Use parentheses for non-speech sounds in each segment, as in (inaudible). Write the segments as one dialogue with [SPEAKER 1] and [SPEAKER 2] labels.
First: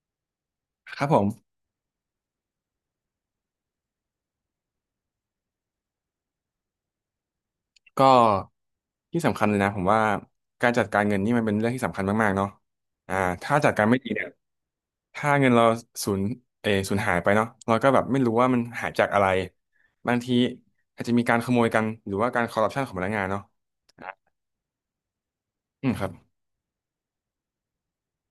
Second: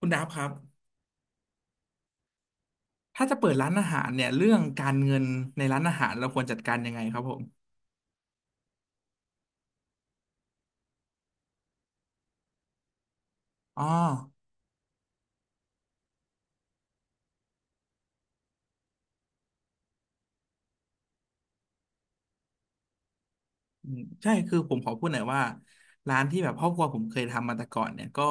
[SPEAKER 1] คุณดับครับ
[SPEAKER 2] ครับผม
[SPEAKER 1] ถ้าจะเปิดร้านอาหารเนี่ยเรื่องการเงินในร้านอาหารเราควรจัดการยังไงครับผม
[SPEAKER 2] ก็ที่สำคัญเลยนะผมว่าการจัดการเงินนี่มันเป็นเรื่องที่สำคัญมากๆเนาะอ่าถ้าจัด
[SPEAKER 1] อ๋
[SPEAKER 2] กา
[SPEAKER 1] อ
[SPEAKER 2] รไม่ดีเนี่ยถ้าเงินเราสูญเออสูญหายไปเนาะเราก็แบบไม่รู้ว่ามันหายจากอะไรบางทีอาจจะมีการขโมยกันหรือว่าการคอร์รัปชันของพนักงานเนาะ
[SPEAKER 1] อืมใช่คือผมขอพูดหน่อยว่า
[SPEAKER 2] อืมครับ
[SPEAKER 1] ร้านที่แบบครอบครัวผมเคยทำมาแต่ก่อนเนี่ยก็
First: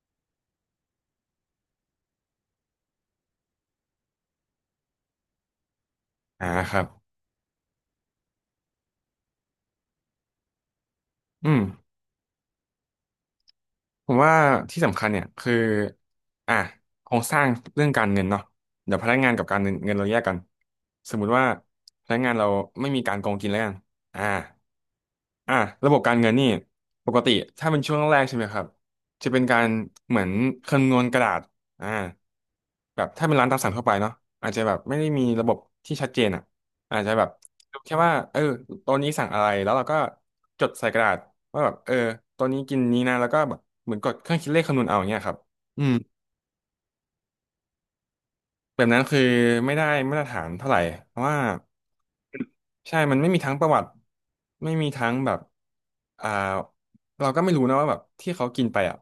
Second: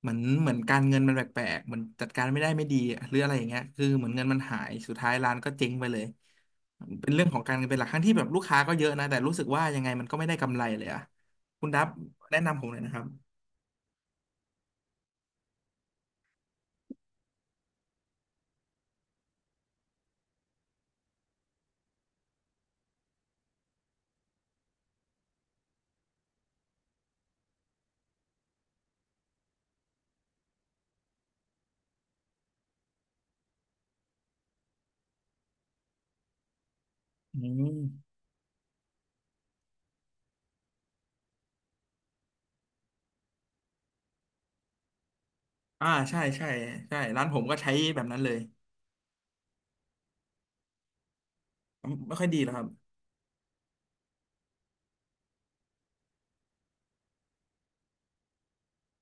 [SPEAKER 1] เหมือนการเงินมันแปลกๆเหมือนจัดการไม่ได้ไม่ดีหรืออะไรอย่างเงี้ยคือเหมือนเงินมันหายสุดท้ายร้านก็เจ๊งไปเลย
[SPEAKER 2] ครับ
[SPEAKER 1] เป็นเรื่องของการเงินเป็นหลักทั้งที่แบบลูกค้าก็เยอะนะแต่รู้สึกว่ายังไงมันก็ไม่ได้กำไรเลยอะ
[SPEAKER 2] อืม
[SPEAKER 1] คุณดับแนะนำผมหน่อยนะครับ
[SPEAKER 2] ผมว่าที่สำคัญเนี่ยคืออ่ะโครงสร้างเรื่องการเงินเนาะเดี๋ยวพนักงานกับการเงินเราแยกกันสมมุติว่าพนักงานเราไม่มีการโกงกินแล้วกันอ่าอ่ะระบบการเงินนี่ปกติถ้าเป็นช่วงแรกๆใช่ไหมครับจะเป็นการเหมือนคำนวณกระดาษอ่าแบบถ้าเป็นร้านตามสั่งทั่วไปเนาะอาจจะแบบไม่ได้มีระบบที่ชัดเจนอ่ะ อาจจะแบบ
[SPEAKER 1] อืม
[SPEAKER 2] ดูแค่ว่าเออตัวนี้สั่งอะไรแล้วเราก็จดใส่กระดาษว่าแบบเออตัวนี้กินนี้นะแล้วก็แบบเหมือนกดเครื่องคิดเลขคำนวณเอาอย่างเงี้ยครับอื
[SPEAKER 1] อ่า
[SPEAKER 2] ม
[SPEAKER 1] ใช่ใช่ใช่ร้านผมก็ใช้แบบนั้นเลย
[SPEAKER 2] แบบนั้นคือไม่ได้มาตรฐานเท่าไหร่เพราะว่า
[SPEAKER 1] ไม่ค่อยดีเหรอครับ
[SPEAKER 2] ใช่มันไม่มีทั้งประวัติไม่มีทั้งแบบอ่าเราก็ไม่รู้นะว่าแบบที่เขากินไปอ่ะ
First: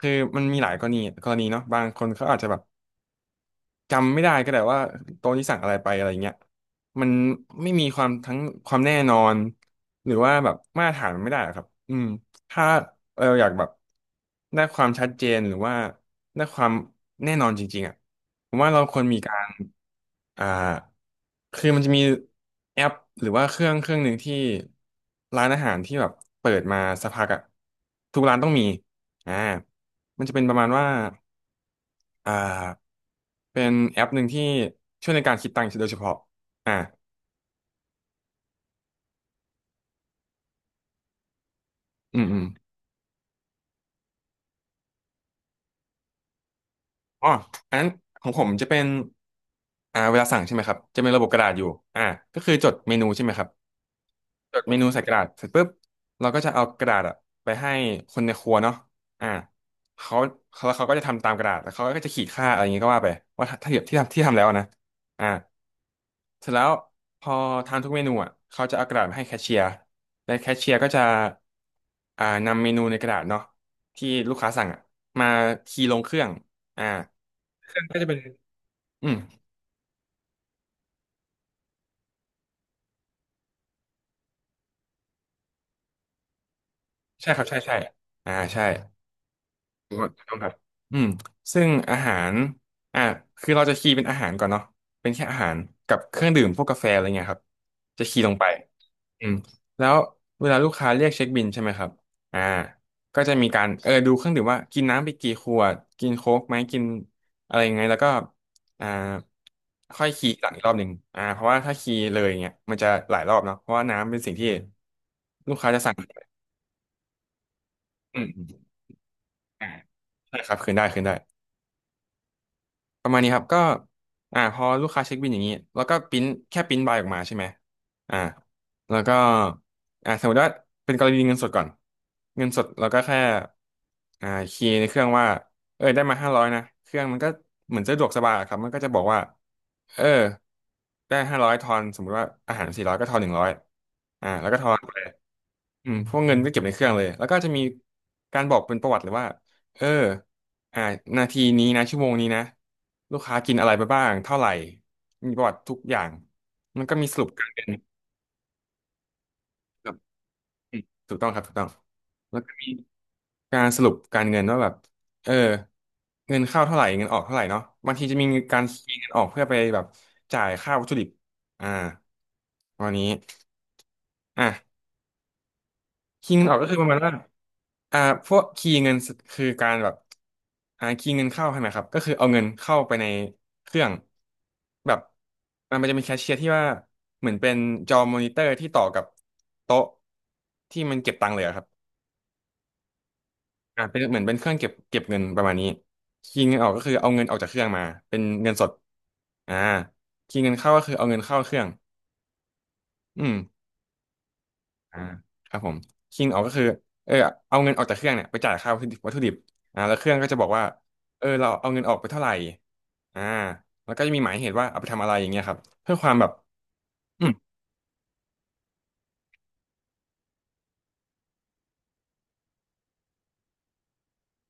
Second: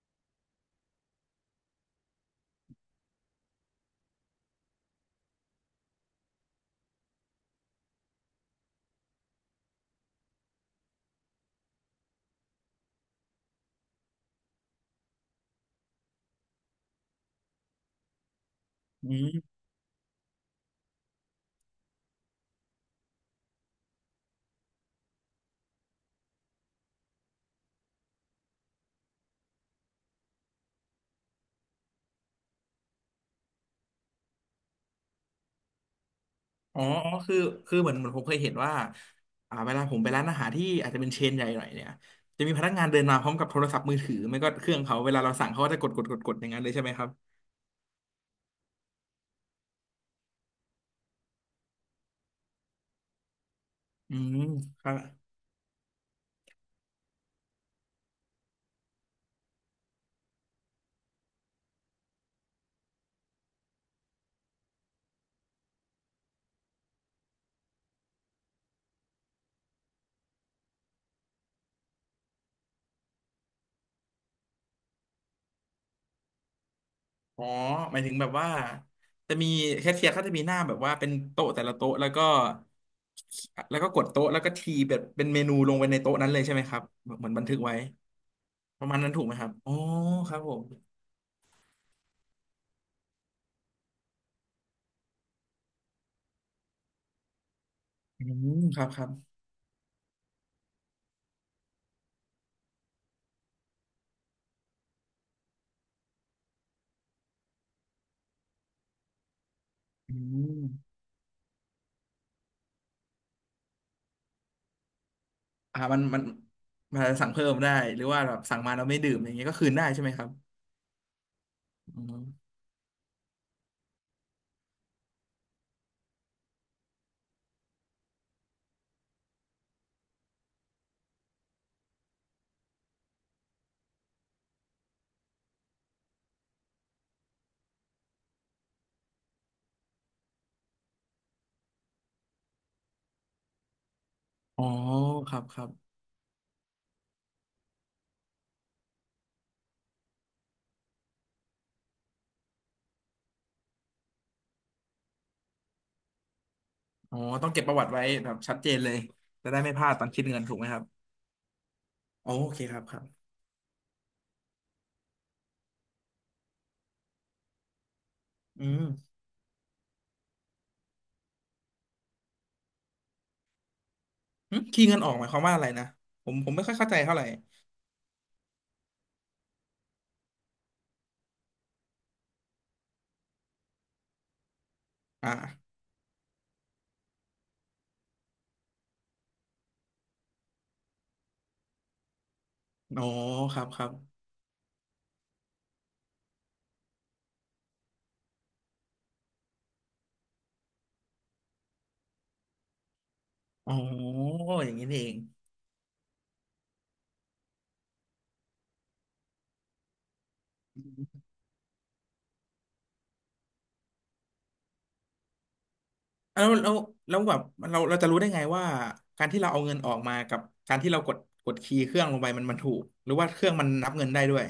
[SPEAKER 2] คือมันมีหลายกรณีกรณีเนาะบางคนเขาอาจจะแบบ จำไม่ได้ก็แต่ว่าโต๊ะนี้สั่งอะไรไปอะไรเงี้ยมันไม่มีความทั้งความแน่นอนหรือว่าแบบมาตรฐานมันไม่ได้อะครับอืมถ้าเราอยากแบบได้ความชัดเจนหรือว่าได้ความแน่นอนจริงๆอ่ะผมว่าเราควร
[SPEAKER 1] อื
[SPEAKER 2] มีกา
[SPEAKER 1] ม
[SPEAKER 2] รอ่าคือมันจะมีแอปหรือว่าเครื่องหนึ่งที่ร้านอาหารที่แบบเปิดมาสักพักอ่ะทุกร้านต้องมีอ่ามันจะเป็นประมาณว่าอ่า เป็นแอปหนึ่งที่ช่วยในการคิดตังค์โดยเฉพาะอ่า
[SPEAKER 1] อ๋ออ๋อ คือ คือเหมือนผมเคยเห็นว่าอ่าเวลาผมไปร้านอาหารที่อาจจะเป็นเชนใหญ่หน่อยเนี่ย
[SPEAKER 2] อืมอื
[SPEAKER 1] จะ
[SPEAKER 2] ม
[SPEAKER 1] มีพนักงานเดินมาพร้อมกับโทรศัพท์มือถือ ไม่ก็เครื่องเขาเวลาเราสั่งเขาก็จะกดอย่างนั้นเลยใช่ไหมครับ
[SPEAKER 2] อ๋ออันนั้นของผมจะเป็นเวลาสั่งใช่ไหมครับ จะเป็นระบบกระดาษอยู่อ่าก็คือจดเมนูใช่ไหมครับ
[SPEAKER 1] อืม
[SPEAKER 2] จดเม
[SPEAKER 1] ค
[SPEAKER 2] นู
[SPEAKER 1] รับ
[SPEAKER 2] ใส่กระดาษเสร็จปุ๊บเราก็จะเอากระดาษอะไปให้คนในครัวเนาะอ่าเขาแล้วเขาก็จะทำตามกระดาษแล้วเขาก็จะขีดค่าอะไรอย่างงี้ก็ว่าไปว่าถ้าเทียบที่ทำแล้วนะอ่าเสร็จแล้วพอทานทุกเมนูอ่ะเขาจะเอากระดาษมาให้แคชเชียร์และแคชเชียร์ก็จะอ่านำเมนูในกระดาษเนาะที่ลูกค้าสั่งอ่ะมาคีย์ลงเครื่องอ่า
[SPEAKER 1] อ๋อ
[SPEAKER 2] เครื่อง
[SPEAKER 1] ห
[SPEAKER 2] ก็
[SPEAKER 1] มาย
[SPEAKER 2] จะ
[SPEAKER 1] ถึ
[SPEAKER 2] เป็
[SPEAKER 1] ง
[SPEAKER 2] น
[SPEAKER 1] แบบว่า
[SPEAKER 2] อืม
[SPEAKER 1] จะมีแคชเชียร์เขาจะมีหน้าแบบว่าเป็นโต๊ะแต่ละโต๊ะแล้วก็กดโต๊ะแล้วก็ทีแบบเป็นเมนูลงไปในโต๊ะนั้นเลยใช่ไหมครับเหมื
[SPEAKER 2] ใช่
[SPEAKER 1] อน
[SPEAKER 2] ครั
[SPEAKER 1] บัน
[SPEAKER 2] บ
[SPEAKER 1] ทึ
[SPEAKER 2] ใช่
[SPEAKER 1] ก
[SPEAKER 2] ใช่
[SPEAKER 1] ไว้
[SPEAKER 2] อ่าใช่
[SPEAKER 1] ประมาณนั้นถูกไหมครับอ๋อ
[SPEAKER 2] ถูกอน
[SPEAKER 1] ค
[SPEAKER 2] ต้อ
[SPEAKER 1] รั
[SPEAKER 2] ง
[SPEAKER 1] บ
[SPEAKER 2] ครั
[SPEAKER 1] ผ
[SPEAKER 2] บ
[SPEAKER 1] ม
[SPEAKER 2] อืมซึ่งอาหารอ่ะคือเราจะคีย์เป็นอาหารก่อนเนาะเป็นแค่อาหารกับเครื่องดื่มพวกกาแฟอะไรเงี้ยครับจะคี
[SPEAKER 1] อื
[SPEAKER 2] ย์ลงไป
[SPEAKER 1] มครับครับ
[SPEAKER 2] อืมแล้วเวลาลูกค้าเรียกเช็คบิลใช่ไหมครับอ่าก็จะมีการเออดูเครื่องดื่มว่ากินน้ำไปกี่ขวดกินโค้กไหมกินอะไรยังไงแล้วก็อ่าค่อย
[SPEAKER 1] อื
[SPEAKER 2] คีย์หลัง
[SPEAKER 1] ม
[SPEAKER 2] อีกรอบหนึ่งเพราะว่าถ้าคีย์เลยเงี้ยมันจะหลายรอบเนาะเพราะว่าน้ำเป็นสิ่งที่ลูกค้า
[SPEAKER 1] อ่า
[SPEAKER 2] จะสั่ง
[SPEAKER 1] มันอาจจะสั่งเพิ่มได้หรือ
[SPEAKER 2] อื
[SPEAKER 1] ว่า
[SPEAKER 2] ม
[SPEAKER 1] แบ
[SPEAKER 2] อ
[SPEAKER 1] บสั่ง
[SPEAKER 2] ม
[SPEAKER 1] มาแล้วไม่ดื่มอย่างเงี้ยก็
[SPEAKER 2] อ่า
[SPEAKER 1] คืนได้ใช่ไหมครับ
[SPEAKER 2] ใช่ครับคืนได้คืนได้
[SPEAKER 1] อืม
[SPEAKER 2] ประมาณนี้ครับก็พอลูกค้าเช็คบิลอย่างนี้แล้วก็ปริ้นแค่ปริ้นใบออกมาใช่ไหมอ่าแล้วก็สมมติว่าเป็นกรณีเงินสดก่อนเงินสดเราก็แค่คีย์ในเครื่องว่าเออได้มาห้าร้อยนะเครื่องมันก็เหมือนสะดวกสบายอะครับมันก็จะบอกว่าเออได้ห้าร้อยทอนสมมติว่าอาหาร400ก็ทอน100แล้วก็
[SPEAKER 1] อ๋
[SPEAKER 2] ท
[SPEAKER 1] อ
[SPEAKER 2] อน
[SPEAKER 1] ครับครับ
[SPEAKER 2] อืมพวกเงินก็เก็บในเครื่องเลยแล้วก็จะมีการบอกเป็นประวัติเลยว่าเอออ่านาทีนี้นะชั่วโมงนี้นะลูกค้ากินอะไรไปบ้างเท่าไหร่มีประวัติทุกอย่างมันก็มีส
[SPEAKER 1] อ๋อ
[SPEAKER 2] รุปกา
[SPEAKER 1] ต้อ
[SPEAKER 2] ร
[SPEAKER 1] งเก็
[SPEAKER 2] เงิ
[SPEAKER 1] บ
[SPEAKER 2] น
[SPEAKER 1] ประวัติไว้แบบชัดเจนเลยจะได้ไม่พ
[SPEAKER 2] ค
[SPEAKER 1] ลา
[SPEAKER 2] รั
[SPEAKER 1] ด
[SPEAKER 2] บ
[SPEAKER 1] ตอนคิดเงินถูกไหม
[SPEAKER 2] อื
[SPEAKER 1] ครั
[SPEAKER 2] ม
[SPEAKER 1] บ
[SPEAKER 2] ถูกต้องครับถูกต้อง
[SPEAKER 1] อ๋อ
[SPEAKER 2] แล้ว
[SPEAKER 1] โอ
[SPEAKER 2] ก็
[SPEAKER 1] เค
[SPEAKER 2] มี
[SPEAKER 1] ครับครับ
[SPEAKER 2] การสรุปการเงินว่าแบบเออเงินเข้าเท่าไหร่เงินออกเท่าไหร่เนาะบางทีจะมีกา
[SPEAKER 1] อื
[SPEAKER 2] รเค
[SPEAKER 1] ม
[SPEAKER 2] ลียร์เงินออกเพื่อไปแบบจ่ายค่าวัตถุดิบอ่าวันนี้
[SPEAKER 1] หึ
[SPEAKER 2] อ่ะ
[SPEAKER 1] คีย์เงินออกหมายความว่าอะไรนะผ
[SPEAKER 2] คี
[SPEAKER 1] ม
[SPEAKER 2] ย์เงิ
[SPEAKER 1] ผ
[SPEAKER 2] นอ
[SPEAKER 1] ม
[SPEAKER 2] อก
[SPEAKER 1] ไม่
[SPEAKER 2] ก็
[SPEAKER 1] ค่อ
[SPEAKER 2] คื
[SPEAKER 1] ย
[SPEAKER 2] อป
[SPEAKER 1] เข้า
[SPEAKER 2] ระ
[SPEAKER 1] ใจ
[SPEAKER 2] มาณว่า
[SPEAKER 1] เท่าไหร่
[SPEAKER 2] อ่าพวกคีย์เงินคือการแบบคีย์เงินเข้าใช่ไหมครับก็คือเอาเงินเข้าไปในเครื่องแบบ
[SPEAKER 1] อ
[SPEAKER 2] อ่า
[SPEAKER 1] ่า
[SPEAKER 2] มันจะมีแคชเชียร์ที่ว่าเหมือนเป็นจอมอนิเตอร์ที่ต่อกับโต๊ะที่มันเก็บตังค์เลยอะครับ
[SPEAKER 1] อ๋อครับครับ
[SPEAKER 2] เป็นเหมือนเป็นเครื่องเก็บเงินประมาณนี้คีย์เงินออกก็คือเอาเงินออกจากเครื่องมา เป็นเงินสดอ่าคีย์เงินเข้าก็คือเอาเงินเข้าเครื่องอืม
[SPEAKER 1] อ๋ออย่างนี้
[SPEAKER 2] อ่า
[SPEAKER 1] นี่เอง
[SPEAKER 2] ครับผมคิงออกก็คือเออเอาเงินออกจากเครื่องเนี่ยไปจ่ายค่าวัตถุดิบแล้วเครื่องก็จะบอกว่าเราเอาเงินออกไปเท่าไหร่อ่าแล้วก็จะมีหมายเหตุว่าเอาไปทำอะไรอย่างเงี้ยครับเพื่อความแบบ
[SPEAKER 1] อ่ะแล้ว
[SPEAKER 2] อืม
[SPEAKER 1] แบบเราจะรู้ได้ไงว่าการที่เราเอาเงินออกมากับการที่เรากดคีย์เครื่องลงไปมันมันถูกหรือว่าเครื่องมันนับเงินได้ด้วย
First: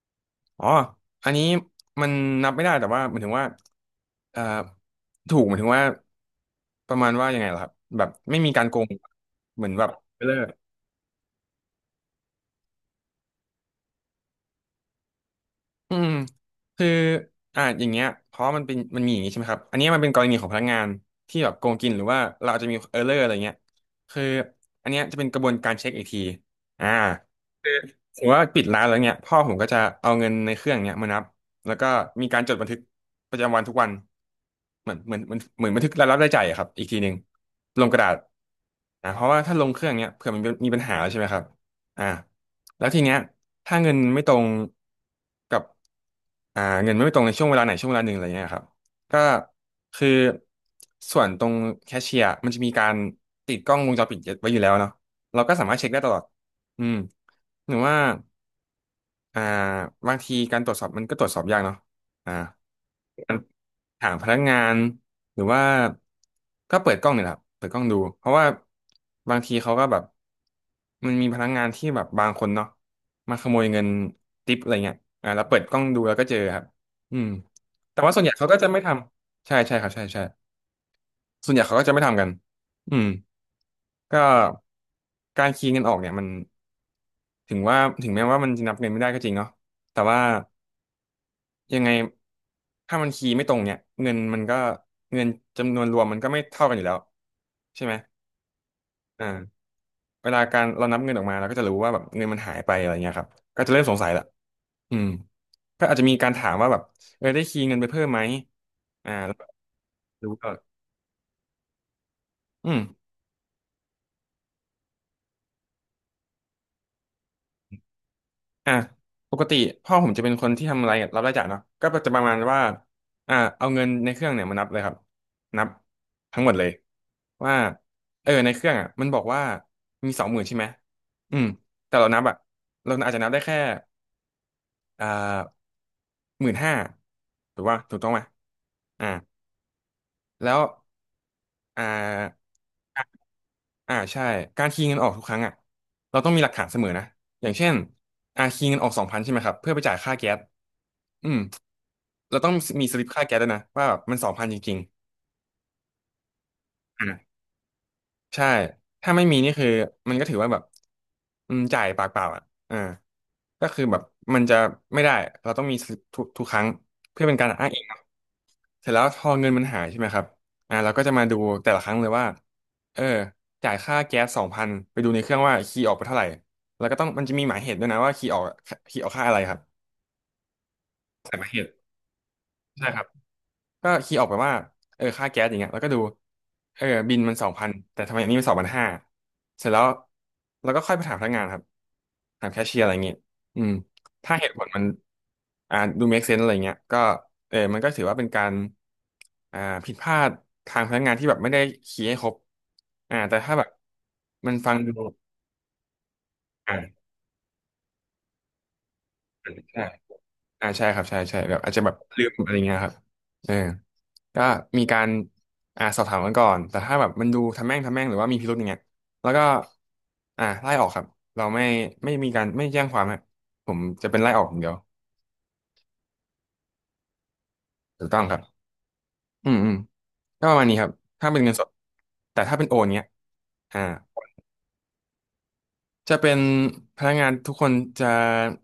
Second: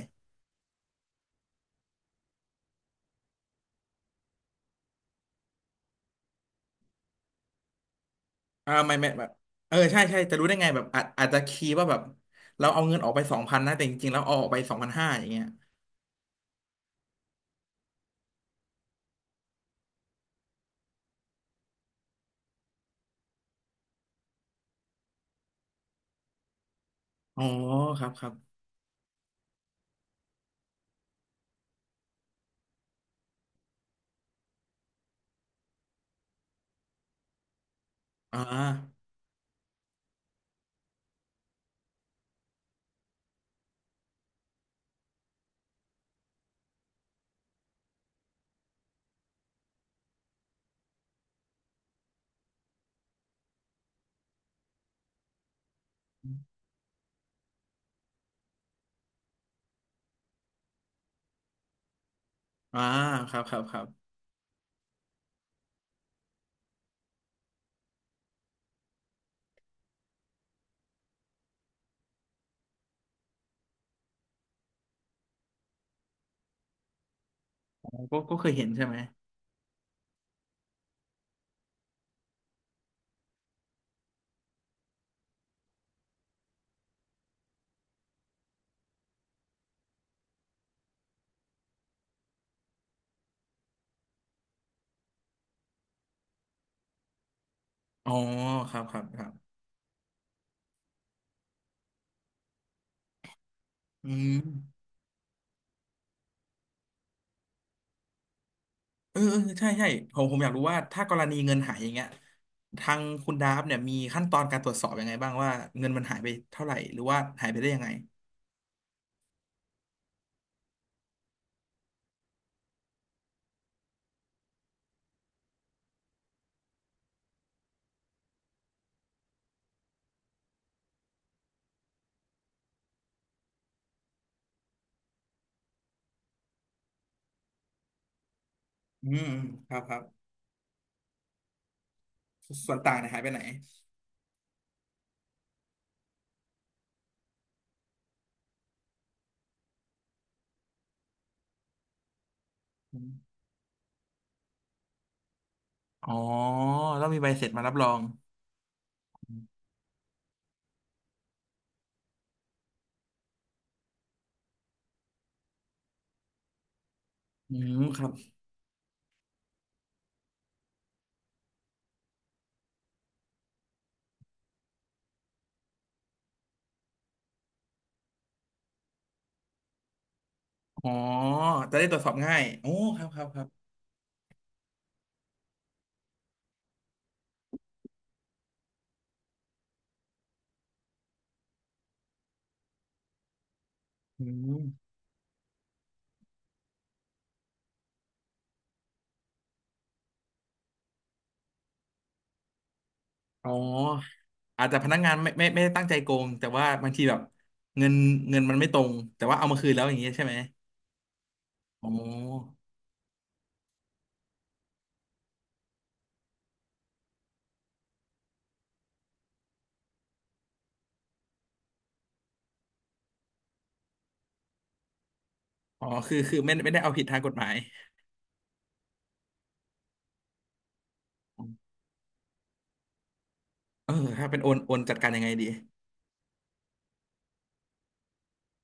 [SPEAKER 2] อ๋ออันนี้มันนับไม่ได้แต่ว่าหมายถึงว่าเอ่อถูกหมายถึงว่าประมาณว่ายังไงล่ะครับแบบไม่มีการ
[SPEAKER 1] อ่า
[SPEAKER 2] โกง
[SPEAKER 1] ไม่แบบ
[SPEAKER 2] เหมือน
[SPEAKER 1] เออ
[SPEAKER 2] แบบ
[SPEAKER 1] ใช่ใช่
[SPEAKER 2] เบล
[SPEAKER 1] จะรู้ได้
[SPEAKER 2] อ
[SPEAKER 1] ไงแบบอาจจะคีย์ว่าแบบเราเอาเงินออกไปสองพันนะแต่จริงๆแล้วเอาออกไปสองพันห้าอย่างเงี้ย
[SPEAKER 2] อืมคืออย่างเงี้ยเพราะมันเป็นมันมีอย่างงี้ใช่ไหมครับอันเนี้ยมันเป็นกรณีของพนักงานที่แบบโกงกินหรือว่าเราอาจจะมีเออร์เลอร์อะไรเงี้ยคืออันเนี้ยจะเป็นกระบวนการเช็คอีกทีอ่า
[SPEAKER 1] อ๋อครับ
[SPEAKER 2] สม
[SPEAKER 1] ค
[SPEAKER 2] ม
[SPEAKER 1] รับ
[SPEAKER 2] ติว่าปิดร้านแล้วเนี่ยพ่อผมก็จะเอาเงินในเครื่องเนี่ยมานับแล้วก็มีการจดบันทึกประจำวันทุกวันเหมือนเหมือนเหมือนเหมือนบันทึกรายรับรายจ่ายอะครับอีกทีหนึ่งลงกระดาษ
[SPEAKER 1] อ่า
[SPEAKER 2] เพราะว่าถ้าลงเครื่องเนี่ยเผื่อมันมีปัญหาใช่ไหมครับอ่าแล้วทีเนี้ยถ้าเงินไม่ตรงกับเงินไม่ตรงในช่วงเวลาไหนช่วงเวลาหนึ่งอะไรเงี้ยครับก็คือส่วนตรงแคชเชียร์มันจะมีการติดกล้องวงจรปิดไว้อยู่แล้วเนาะเราก็สามารถเช็คได้ตลอดอืมหรือว่า อ่าบางทีการตรวจสอบมันก็ตรวจสอบยากเนาะอ่า
[SPEAKER 1] อ่า
[SPEAKER 2] กา
[SPEAKER 1] ค
[SPEAKER 2] ร
[SPEAKER 1] รับครับครับ
[SPEAKER 2] หาพนักงานหรือว่าก็เปิดกล้องเนี่ยแหละครับเปิดกล้องดูเพราะว่าบางทีเขาก็แบบมันมีพนักงานที่แบบบางคนเนาะมาขโมยเงินทิปอะไรเงี้ยแล้วเปิดกล้องดูแล้วก็เจอครับอืม
[SPEAKER 1] อ๋อ
[SPEAKER 2] แต่ว่า
[SPEAKER 1] ก็
[SPEAKER 2] ส่วนใหญ่
[SPEAKER 1] ก็เค
[SPEAKER 2] เขา
[SPEAKER 1] ย
[SPEAKER 2] ก็
[SPEAKER 1] เห็
[SPEAKER 2] จะ
[SPEAKER 1] น
[SPEAKER 2] ไม่
[SPEAKER 1] ใช่
[SPEAKER 2] ท
[SPEAKER 1] ไหม
[SPEAKER 2] ำใช่ใช่ครับใช่ใช่ส่วนใหญ่เขาก็จะไม่ทำกันอืมก็การคีย์เงินออกเนี่ยมันถึงว่าถึงแม้ว่ามันจะนับเงินไม่ได้ก็จริงเนาะแต่ว่า ยังไงถ้ามันคีย์ไม่ตรงเนี่ยเงินมันก็เงินจำนวนรวมมันก็ไม่เท่ากันอยู่แล้วใช่ไหม
[SPEAKER 1] อ๋อครับครับค
[SPEAKER 2] อ่า
[SPEAKER 1] รับ
[SPEAKER 2] เวลาการเรานับเงินออกมาเราก็จะรู้ว่าแบบเงินมันหายไปอะไรเงี้ยครับก็จะเริ่มสงสั
[SPEAKER 1] อื
[SPEAKER 2] ยละ
[SPEAKER 1] ม
[SPEAKER 2] อืมก็อาจจะมีการถามว่าแบบได้คีย์เงินไปเพิ่มไหม
[SPEAKER 1] เออ
[SPEAKER 2] แล้ว
[SPEAKER 1] เออ
[SPEAKER 2] ก็
[SPEAKER 1] ใช่ใช่ผม
[SPEAKER 2] รู้
[SPEAKER 1] ผมอ
[SPEAKER 2] ก็
[SPEAKER 1] ยากรู้ว่าถ้ากรณีเงินหายอย่างเงี้ย
[SPEAKER 2] อืม
[SPEAKER 1] ทางคุณดาฟเนี่ยมีขั้นตอนการตรวจสอบยังไงบ้างว่าเงินมันหายไปเท่าไหร่หรือว่าหายไปได้ยังไง
[SPEAKER 2] อ่ะปกติพ่อผมจะเป็นคนที่ทำรายรับรายจ่ายเนาะก็จะประมาณว่าเอาเงินในเครื่องเนี่ยมานับเลยครับนับทั้งหมดเลยว่าในเครื่องอ่ะมันบอกว่ามี20,000ใช่ไหมอืมแต่เรานับอ่ะเราอาจจะนับได้แค่อ่า15,000ถูกว่าถูกต้องไหมอ่า
[SPEAKER 1] อืมอืมครับครับ
[SPEAKER 2] แล้วอ่า
[SPEAKER 1] ส่วนต่างเนี่ยหายไปไหน
[SPEAKER 2] ใช่การคีย์เงินออกทุกครั้งอ่ะเราต้องมีหลักฐานเสมอนะอย่างเช่นคีย์เงินออกสองพันใช่ไหมครับเพื่อไปจ่ายค่าแก๊สอืมเราต้องมีส
[SPEAKER 1] อ
[SPEAKER 2] ลิปค่าแก๊
[SPEAKER 1] ม
[SPEAKER 2] สด้วยนะว่าแบบมันสองพันจริง
[SPEAKER 1] อ๋อ
[SPEAKER 2] ๆ
[SPEAKER 1] ต้องมีใบเสร็จมารับรอง
[SPEAKER 2] ใช่ถ้าไม่มีนี่คือมันก็ถือว่าแบบจ่ายปากเปล่าอ่ะอ่าก็คือแบบมันจะไม่ได้เราต้องมีสลิปทุกครั้งเพื่อเป็นการ
[SPEAKER 1] อื
[SPEAKER 2] อ้างอิ
[SPEAKER 1] ม
[SPEAKER 2] ง
[SPEAKER 1] ครับ
[SPEAKER 2] เสร็จแล้วพอเงินมันหายใช่ไหมครับเราก็จะมาดูแต่ละครั้งเลยว่า เออจ่ายค่าแก๊ส2,000ไปดูในเครื่องว่าคีย์ออกไปเท่าไหร่ แล้วก็ต้องมันจะมีหมายเหตุด้วยนะว่าคีย์ออกคีย์ออกค่าอะไรครับ
[SPEAKER 1] อ๋อ
[SPEAKER 2] ใส่หมายเหตุ
[SPEAKER 1] จะได้ตรวจสอบง่ายโอ้
[SPEAKER 2] ใช่ค
[SPEAKER 1] ค
[SPEAKER 2] รั
[SPEAKER 1] รั
[SPEAKER 2] บ
[SPEAKER 1] บครับครับ
[SPEAKER 2] ก็คีย์ออกไปว่าค่าแก๊สอย่างเงี้ยแล้วก็ดูบินมันสองพันแต่ทำไมอันนี้มัน2,500เสร็จแล้วเราก็ค่อยไปถามพนักงานครับถามแคชเชียร์อะไรเงี้ยอืม
[SPEAKER 1] อื
[SPEAKER 2] ถ้าเหตุผลมัน
[SPEAKER 1] ม
[SPEAKER 2] ดู make sense อะไรเงี้ยก็มันก็ถือว่าเป็นการอ่าผิดพลาดทางพนักงานที่แบบไม่ได้คีย์ให้ครบแต่
[SPEAKER 1] อ๋อ
[SPEAKER 2] ถ้าแบบมัน
[SPEAKER 1] อาจ
[SPEAKER 2] ฟั
[SPEAKER 1] จะ
[SPEAKER 2] ง
[SPEAKER 1] พ
[SPEAKER 2] ดู
[SPEAKER 1] นักงานไม่ได้ตั้งใจโกงแต่ว่าบางที
[SPEAKER 2] อ่า
[SPEAKER 1] แบบเงินเงินมันไม่ตรงแต่ว่าเอามาคืนแล้
[SPEAKER 2] ใช่
[SPEAKER 1] วอย่างเงี้ยใช่ไหม
[SPEAKER 2] ใช่ครับใช่ใช่แบบอาจจะ
[SPEAKER 1] อ๋
[SPEAKER 2] แบบลืมอะไร
[SPEAKER 1] อ
[SPEAKER 2] เงี้ยครับเออ ก็มีการสอบถามกันก่อนแต่ถ้าแบบมันดูทำแม่งทำแม่งหรือว่ามีพิรุธอย่างเงี้ยแล้วก็ไล่ออกครับเราไม่ไม่มีการไม่แจ้งความฮะผมจะเป็นไล่ออกอย่างเดียว
[SPEAKER 1] อ๋อคือไม่ได้เอาผิดทางกฎหมาย
[SPEAKER 2] ถูกต้องครับอืมอืมก็ประมาณนี้ครับถ้าเป็นเงินสดแต่ถ้าเป็นโอนเงี้ยอ่า
[SPEAKER 1] เออถ้าเป็นโอนจัดการยังไงดี
[SPEAKER 2] จะเป็นพนักงานทุกคนจะ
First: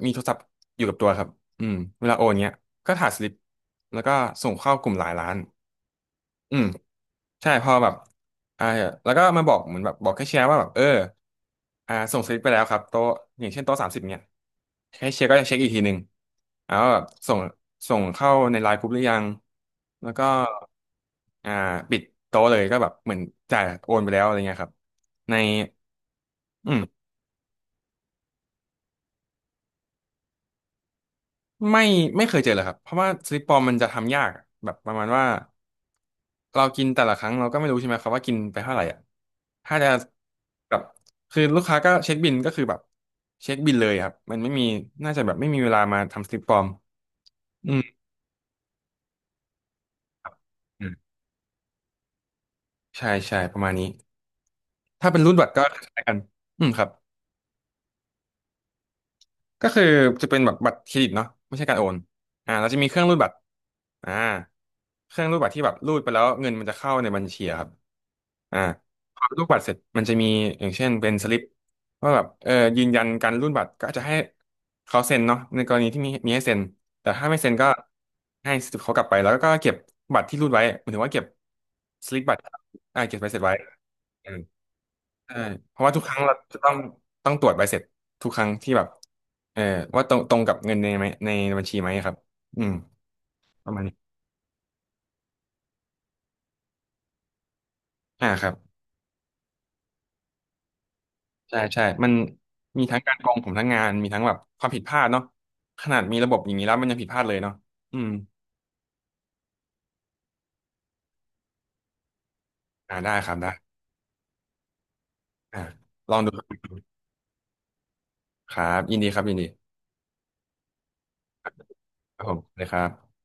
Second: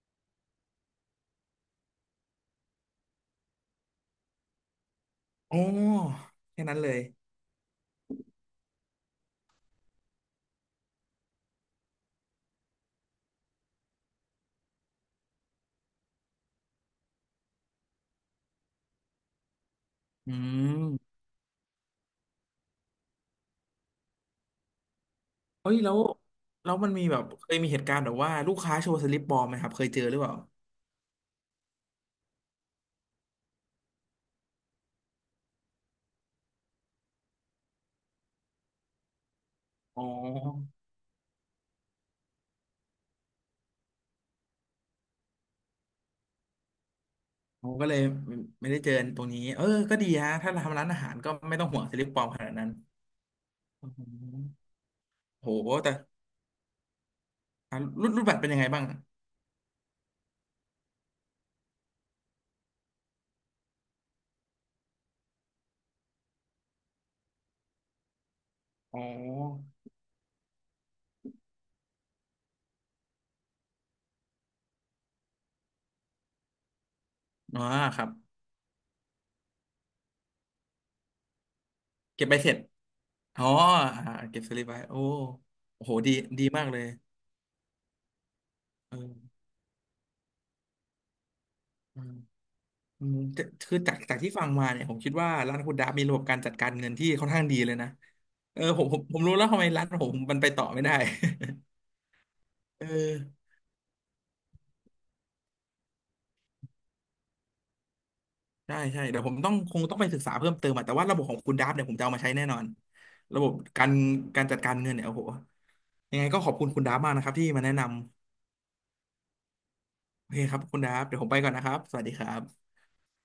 [SPEAKER 2] มีโทรศัพท์อยู่กับตัวครับอืมเวลาโอนเงี้ยก็ถ่ายสลิปแล้วก็ส่งเข้ากลุ่มหลายล้าน
[SPEAKER 1] อ๋อ
[SPEAKER 2] อื
[SPEAKER 1] แค่
[SPEAKER 2] ม
[SPEAKER 1] นั้นเลย
[SPEAKER 2] ใช่พอแบบอ่าแล้วก็มาบอกเหมือนแบบบอกแคชเชียร์ว่าแบบเออส่งสลิปไปแล้วครับโต๊ะอย่างเช่นโต๊ะ30เนี่ยแคชเชียร์ก็จะเช็คอีกทีหนึ่งแล้วาแบบส่งเข้าในไลน์กรุ๊ปหรือยังแล้วก็
[SPEAKER 1] อืม
[SPEAKER 2] อ่าปิดโต๊ะเลยก็แบบเหมือนจ่ายโอนไปแล้วอะไรเงี้ยครับใน
[SPEAKER 1] เฮ้ยแล้ว
[SPEAKER 2] อื
[SPEAKER 1] แล้ว
[SPEAKER 2] ม
[SPEAKER 1] มันมีแบบเคยมีเหตุการณ์แบบว่าลูกค้าโชว์สลิปปลอมไหมครับเคยเจอหรือเปล่า
[SPEAKER 2] ไม่ไม่เคยเจอเลยครับเพราะว่าสลิปปลอมมันจะทำยากอะแบบประมาณว่าเรากินแต่ละครั้งเราก็ไม่รู้ใช่ไหมครับว่ากินไปเท่าไหร่อ่ะถ้าจะ
[SPEAKER 1] อ๋อ
[SPEAKER 2] แบบคือลูกค้าก็เช็คบิลก็คือแบบเช็คบิลเลยครับมันไม่มีน่าจะแบบไม่มีเวลามาทำสลิปปลอม
[SPEAKER 1] ผ
[SPEAKER 2] อื
[SPEAKER 1] ม
[SPEAKER 2] ม
[SPEAKER 1] ก็เลยไม่ไม่ได้เจอตรงนี้เออก็ดี
[SPEAKER 2] ครั
[SPEAKER 1] ฮะ
[SPEAKER 2] บ
[SPEAKER 1] ถ้าทำ
[SPEAKER 2] อื
[SPEAKER 1] ร้าน
[SPEAKER 2] ม
[SPEAKER 1] อาหารก็ไม่ต้องห่วงสลิปปลอมขนาดนั้น
[SPEAKER 2] ใช่ใช่ประมาณ
[SPEAKER 1] อื
[SPEAKER 2] นี้
[SPEAKER 1] ม
[SPEAKER 2] ถ้าเป็นรูดบั
[SPEAKER 1] โห
[SPEAKER 2] ตรก็ค
[SPEAKER 1] แต่
[SPEAKER 2] ล้ายกันอืมครับ
[SPEAKER 1] อ่ะรูดบัตรเป็นยังไงบ้าง
[SPEAKER 2] ก็คือจะเป็นแบบบัตรเครดิตเนาะไม่ใช่การโอนเราจะมีเครื่องรูดบัตรอ่าเครื่องรูดบัตรที่แบบรูดไปแล้วเงินมันจะเข้าในบัญชีอะครับ อ่า
[SPEAKER 1] อ๋
[SPEAKER 2] พอรูปบัตร
[SPEAKER 1] อ
[SPEAKER 2] เสร็จมันจะมีอย่างเช่นเป็นสลิปว่าแบบเออยืนยันการรูดบัตรก็อาจจะให้เขาเซ็นเนาะในกรณีที่มีให้เซ็นแต่ถ้าไม่เซ็น
[SPEAKER 1] อ๋อ
[SPEAKER 2] ก็
[SPEAKER 1] ครับ
[SPEAKER 2] ให้สลิปเขากลับไปแล้วก็เก็บบัตรที่รูดไว้หมายถึงว่าเก็บสลิป
[SPEAKER 1] เก็บ
[SPEAKER 2] บั
[SPEAKER 1] ใบ
[SPEAKER 2] ตร
[SPEAKER 1] เสร็จ
[SPEAKER 2] เก็บใบเสร็
[SPEAKER 1] อ๋
[SPEAKER 2] จ
[SPEAKER 1] อ
[SPEAKER 2] ไว้
[SPEAKER 1] อ่า
[SPEAKER 2] อืม
[SPEAKER 1] เก็บสลิปไว้โอ้
[SPEAKER 2] ใช่เพ
[SPEAKER 1] โอ้
[SPEAKER 2] ราะ
[SPEAKER 1] โห
[SPEAKER 2] ว่าทุกค
[SPEAKER 1] ดี
[SPEAKER 2] รั้งเรา
[SPEAKER 1] ดี
[SPEAKER 2] จะ
[SPEAKER 1] มาก
[SPEAKER 2] ต้อ
[SPEAKER 1] เล
[SPEAKER 2] ง
[SPEAKER 1] ย
[SPEAKER 2] ตรวจใบเสร็จทุกครั้งที่แบบ
[SPEAKER 1] เออ
[SPEAKER 2] เออว่าตรงกับเงินในไหมในบัญชีไหม
[SPEAKER 1] อื
[SPEAKER 2] ครั
[SPEAKER 1] ม
[SPEAKER 2] บอืม
[SPEAKER 1] อืมจะ
[SPEAKER 2] ประ
[SPEAKER 1] คือ
[SPEAKER 2] มาณนี้
[SPEAKER 1] จากที่ฟังมาเนี่ยผมคิดว่าร้านคุณดาบมีระบบการจัดการเงินที่ค่อนข้างดีเลยนะ
[SPEAKER 2] ครับ
[SPEAKER 1] เออผมรู้แล้วทำไมร้านผมมันไปต่อไม่ได้
[SPEAKER 2] ใช่ใช่ มัน
[SPEAKER 1] (laughs)
[SPEAKER 2] มี
[SPEAKER 1] เอ
[SPEAKER 2] ทั้งการกอง
[SPEAKER 1] อ
[SPEAKER 2] ผมทั้งงาน มีทั้งแบบความผิดพลาดเนาะขนาดมีระบบอย่างนี้แล้วมันยังผิดพลาดเลยเนาะอืม
[SPEAKER 1] ใช่ใช่เดี๋ยวผมต้องคงต้องไปศึกษาเพิ่มเติมอะแต่ว่าระบบของคุณดับเนี่ยผมจะเอามาใช้แน่นอน
[SPEAKER 2] ได้ครับ
[SPEAKER 1] ระบ
[SPEAKER 2] ได้
[SPEAKER 1] บการการจัดการเงินเนี่ยโอ้โห
[SPEAKER 2] อ่าล
[SPEAKER 1] ยั
[SPEAKER 2] อง
[SPEAKER 1] งไง
[SPEAKER 2] ดู
[SPEAKER 1] ก็ขอบคุณคุณดับมากนะครับที่มาแนะนำ
[SPEAKER 2] ครับ ยินดีครับยินดี
[SPEAKER 1] โอเคครับคุณดับเดี๋ยวผมไปก่อนนะครับสวัสดี
[SPEAKER 2] ค
[SPEAKER 1] ค
[SPEAKER 2] รับ
[SPEAKER 1] รั
[SPEAKER 2] ผมเลย
[SPEAKER 1] บ
[SPEAKER 2] ครับ